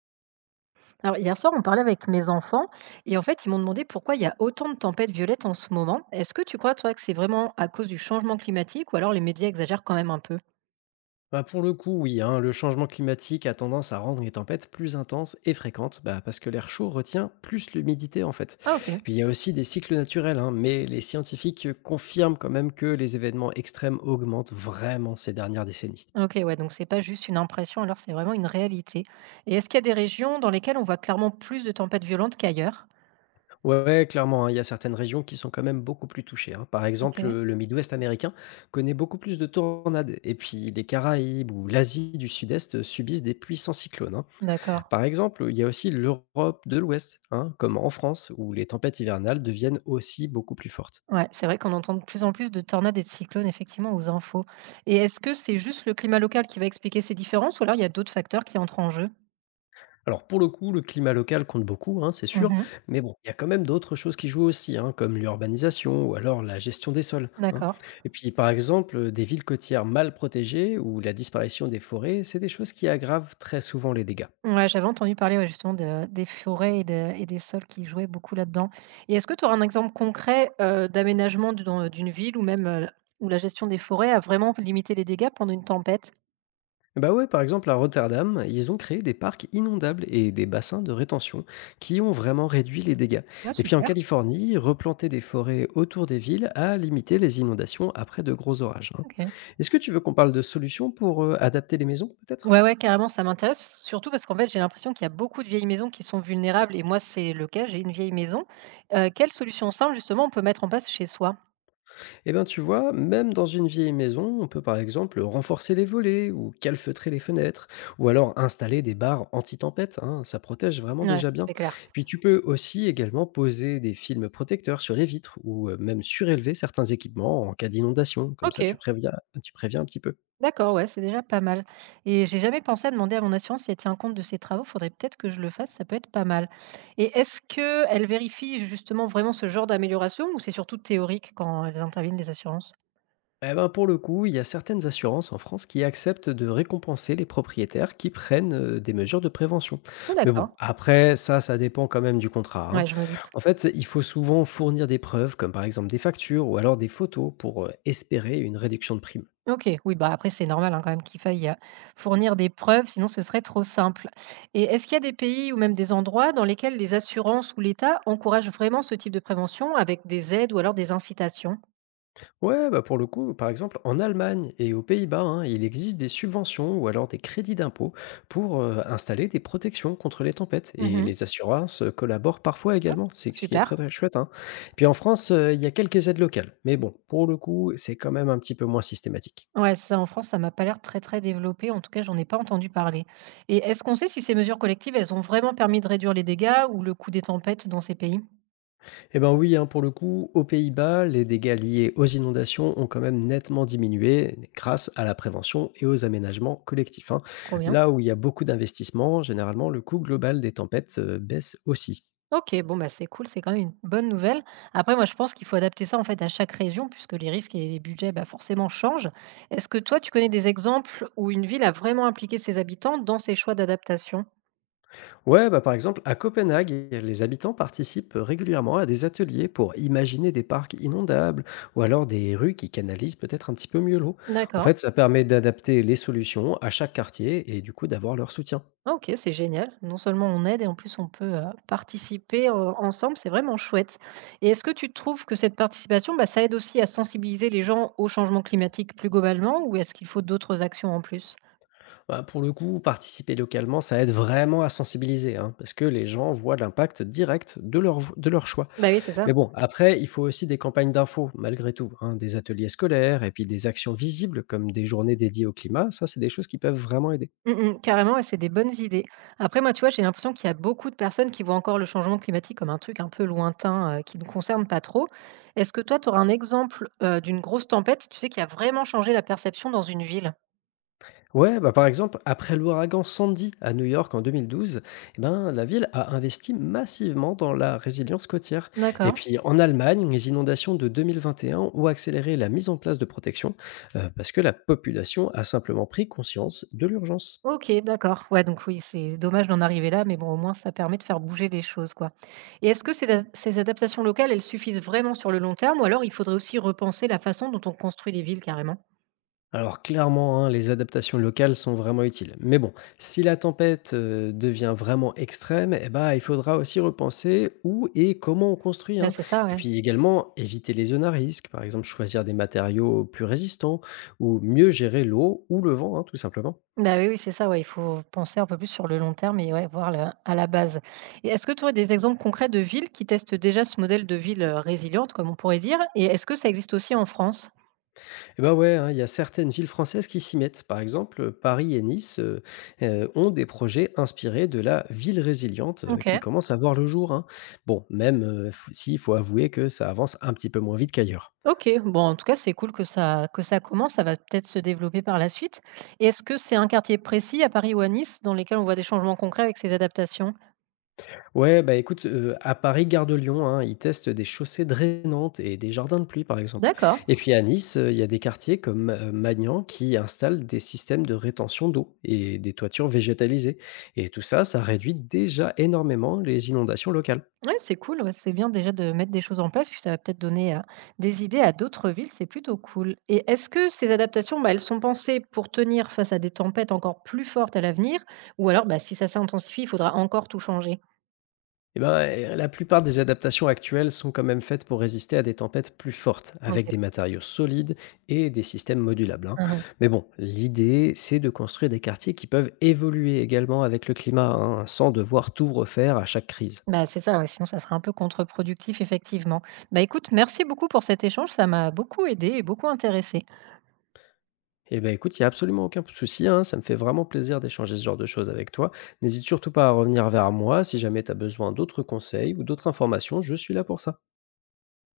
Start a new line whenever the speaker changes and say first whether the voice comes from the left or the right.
right: Alors hier soir, on parlait avec mes enfants et ils m'ont demandé pourquoi il y a autant de tempêtes violettes en ce moment. Est-ce que tu crois, toi, que c'est vraiment à cause du changement climatique ou alors les médias exagèrent quand même un peu?
left: Bah, pour le coup, oui, hein, le changement climatique a tendance à rendre les tempêtes plus intenses et fréquentes, bah, parce que l'air chaud retient plus l'humidité en fait.
right: Ah ok.
left: Puis il y a aussi des cycles naturels, hein, mais les scientifiques confirment quand même que les événements extrêmes augmentent vraiment ces dernières décennies.
right: Ok, ouais, donc c'est pas juste une impression, alors c'est vraiment une réalité. Et est-ce qu'il y a des régions dans lesquelles on voit clairement plus de tempêtes violentes qu'ailleurs?
left: Ouais, ouais, clairement, hein, il y a certaines régions qui sont quand même beaucoup plus touchées, hein. Par
right: Ok,
left: exemple, le Midwest américain connaît beaucoup plus de tornades, et puis les Caraïbes ou l'Asie du Sud-Est subissent des puissants cyclones, hein.
right: d'accord.
left: Par exemple, il y a aussi l'Europe de l'Ouest, hein, comme en France, où les tempêtes hivernales deviennent aussi beaucoup plus fortes.
right: Ouais, c'est vrai qu'on entend de plus en plus de tornades et de cyclones, effectivement, aux infos. Et est-ce que c'est juste le climat local qui va expliquer ces différences ou alors il y a d'autres facteurs qui entrent en jeu?
left: Alors pour le coup, le climat local compte beaucoup, hein, c'est sûr,
right: Mhm.
left: mais bon, il y a quand même d'autres choses qui jouent aussi, hein, comme l'urbanisation ou alors la gestion des sols, hein.
right: D'accord.
left: Et puis par exemple, des villes côtières mal protégées ou la disparition des forêts, c'est des choses qui aggravent très souvent les dégâts.
right: Ouais, j'avais entendu parler, ouais, justement de des forêts et de et des sols qui jouaient beaucoup là-dedans. Et est-ce que tu aurais un exemple concret, d'aménagement du dans d'une ville ou même, où la gestion des forêts a vraiment limité les dégâts pendant une tempête?
left: Bah ouais, par exemple à Rotterdam, ils ont créé des parcs inondables et des bassins de rétention qui ont vraiment réduit les dégâts.
right: Ouais,
left: Et puis en
right: super.
left: Californie, replanter des forêts autour des villes a limité les inondations après de gros orages, hein.
right: OK.
left: Est-ce que tu veux qu'on parle de solutions pour adapter les maisons peut-être?
right: Ouais, ouais, carrément, ça m'intéresse, s surtout parce qu'en fait, j'ai l'impression qu'il y a beaucoup de vieilles maisons qui sont vulnérables et moi, c'est le cas, j'ai une vieille maison. Quelle solution simple, justement, on peut mettre en place chez soi?
left: Eh bien, tu vois, même dans une vieille maison, on peut par exemple renforcer les volets ou calfeutrer les fenêtres, ou alors installer des barres anti-tempête, hein, ça protège vraiment
right: Ouais,
left: déjà bien.
right: c'est clair.
left: Puis tu peux aussi également poser des films protecteurs sur les vitres ou même surélever certains équipements en cas d'inondation, comme ça
right: OK.
left: tu préviens un petit peu.
right: D'accord, ouais, c'est déjà pas mal. Et j'ai jamais pensé à demander à mon assurance si elle tient compte de ces travaux. Faudrait peut-être que je le fasse, ça peut être pas mal. Et est-ce que elle vérifie justement vraiment ce genre d'amélioration ou c'est surtout théorique quand elles interviennent, les assurances?
left: Eh ben, pour le coup, il y a certaines assurances en France qui acceptent de récompenser les propriétaires qui prennent des mesures de prévention.
right: Oh
left: Mais bon,
right: d'accord.
left: après, ça dépend quand même du contrat, hein.
right: Ouais, je me doute.
left: En fait, il faut souvent fournir des preuves, comme par exemple des factures ou alors des photos, pour espérer une réduction de prime.
right: OK, oui, bah, après c'est normal, hein, quand même qu'il faille, fournir des preuves, sinon ce serait trop simple. Et est-ce qu'il y a des pays ou même des endroits dans lesquels les assurances ou l'État encouragent vraiment ce type de prévention avec des aides ou alors des incitations?
left: Ouais, bah pour le coup, par exemple, en Allemagne et aux Pays-Bas, hein, il existe des subventions ou alors des crédits d'impôt pour installer des protections contre les tempêtes. Et
right: Mmh.
left: les assurances collaborent parfois également, c'est ce qui est
right: Super.
left: très très chouette, hein. Puis en France, il y a quelques aides locales, mais bon, pour le coup, c'est quand même un petit peu moins systématique.
right: Ouais, ça en France, ça m'a pas l'air très, très développé. En tout cas, j'en ai pas entendu parler. Et est-ce qu'on sait si ces mesures collectives, elles ont vraiment permis de réduire les dégâts ou le coût des tempêtes dans ces pays?
left: Eh ben oui, hein, pour le coup, aux Pays-Bas, les dégâts liés aux inondations ont quand même nettement diminué grâce à la prévention et aux aménagements collectifs, hein.
right: Trop bien.
left: Là où il y a beaucoup d'investissements, généralement, le coût global des tempêtes baisse aussi.
right: Ok, bon bah c'est cool, c'est quand même une bonne nouvelle. Après, moi je pense qu'il faut adapter ça en fait à chaque région, puisque les risques et les budgets bah, forcément changent. Est-ce que toi tu connais des exemples où une ville a vraiment impliqué ses habitants dans ses choix d'adaptation?
left: Ouais, bah par exemple, à Copenhague, les habitants participent régulièrement à des ateliers pour imaginer des parcs inondables ou alors des rues qui canalisent peut-être un petit peu mieux l'eau. En
right: D'accord.
left: fait, ça permet d'adapter les solutions à chaque quartier et du coup d'avoir leur soutien.
right: Ah OK, c'est génial. Non seulement on aide et en plus on peut, participer, ensemble, c'est vraiment chouette. Et est-ce que tu trouves que cette participation, bah, ça aide aussi à sensibiliser les gens au changement climatique plus globalement ou est-ce qu'il faut d'autres actions en plus?
left: Bah, pour le coup, participer localement, ça aide vraiment à sensibiliser, hein, parce que les gens voient l'impact direct de leur, de leur choix.
right: Bah, oui, c'est ça.
left: Mais bon, après, il faut aussi des campagnes d'infos, malgré tout, hein, des ateliers scolaires et puis des actions visibles comme des journées dédiées au climat. Ça, c'est des choses qui peuvent vraiment aider.
right: Mmh mh, carrément et c'est des bonnes idées. Après moi, tu vois, j'ai l'impression qu'il y a beaucoup de personnes qui voient encore le changement climatique comme un truc un peu lointain, qui ne concerne pas trop. Est-ce que toi, tu aurais un exemple, d'une grosse tempête, tu sais, qui a vraiment changé la perception dans une ville?
left: Ouais, bah, par exemple, après l'ouragan Sandy à New York en 2012, eh ben, la ville a investi massivement dans la résilience côtière. Et
right: D'accord.
left: puis en Allemagne, les inondations de 2021 ont accéléré la mise en place de protections parce que la population a simplement pris conscience de l'urgence.
right: OK, d'accord. Ouais, donc oui, c'est dommage d'en arriver là, mais bon, au moins, ça permet de faire bouger les choses, quoi. Et est-ce que ces, ces adaptations locales, elles suffisent vraiment sur le long terme, ou alors il faudrait aussi repenser la façon dont on construit les villes carrément?
left: Alors clairement, hein, les adaptations locales sont vraiment utiles. Mais bon, si la tempête devient vraiment extrême, eh ben, il faudra aussi repenser où et comment on construit,
right: Bah,
left: hein.
right: c'est ça,
left: Et
right: ouais.
left: puis également, éviter les zones à risque, par exemple choisir des matériaux plus résistants, ou mieux gérer l'eau ou le vent, hein, tout simplement.
right: Bah oui, oui, c'est ça, ouais. Il faut penser un peu plus sur le long terme et ouais, voir à la base. Et est-ce que tu aurais des exemples concrets de villes qui testent déjà ce modèle de ville résiliente, comme on pourrait dire? Et est-ce que ça existe aussi en France?
left: Eh bah, ouais, hein, il y a certaines villes françaises qui s'y mettent. Par exemple, Paris et Nice, ont des projets inspirés de la ville résiliente,
right: Ok.
left: qui commence à voir le jour, hein. Bon, même, f s'il faut avouer que ça avance un petit peu moins vite qu'ailleurs.
right: OK, bon, en tout cas, c'est cool que ça commence, ça va peut-être se développer par la suite. Et est-ce que c'est un quartier précis à Paris ou à Nice dans lesquels on voit des changements concrets avec ces adaptations?
left: Ouais, bah, écoute, à Paris, gare de Lyon, hein, ils testent des chaussées drainantes et des jardins de pluie, par exemple.
right: D'accord.
left: Et puis à Nice, il y a des quartiers comme, Magnan qui installent des systèmes de rétention d'eau et des toitures végétalisées. Et tout ça, ça réduit déjà énormément les inondations locales.
right: Ouais, c'est cool, ouais, c'est bien déjà de mettre des choses en place, puis ça va peut-être donner, des idées à d'autres villes, c'est plutôt cool. Et est-ce que ces adaptations, bah, elles sont pensées pour tenir face à des tempêtes encore plus fortes à l'avenir? Ou alors, bah, si ça s'intensifie, il faudra encore tout changer?
left: Eh ben, la plupart des adaptations actuelles sont quand même faites pour résister à des tempêtes plus fortes,
right: OK.
left: avec des matériaux solides et des systèmes modulables, hein.
right: Mmh.
left: Mais bon, l'idée, c'est de construire des quartiers qui peuvent évoluer également avec le climat, hein, sans devoir tout refaire à chaque crise.
right: Bah, c'est ça, ouais, sinon ça serait un peu contre-productif effectivement. Bah, écoute, merci beaucoup pour cet échange, ça m'a beaucoup aidé et beaucoup intéressé.
left: Eh ben écoute, il n'y a absolument aucun souci, hein, ça me fait vraiment plaisir d'échanger ce genre de choses avec toi. N'hésite surtout pas à revenir vers moi si jamais tu as besoin d'autres conseils ou d'autres informations, je suis là pour ça.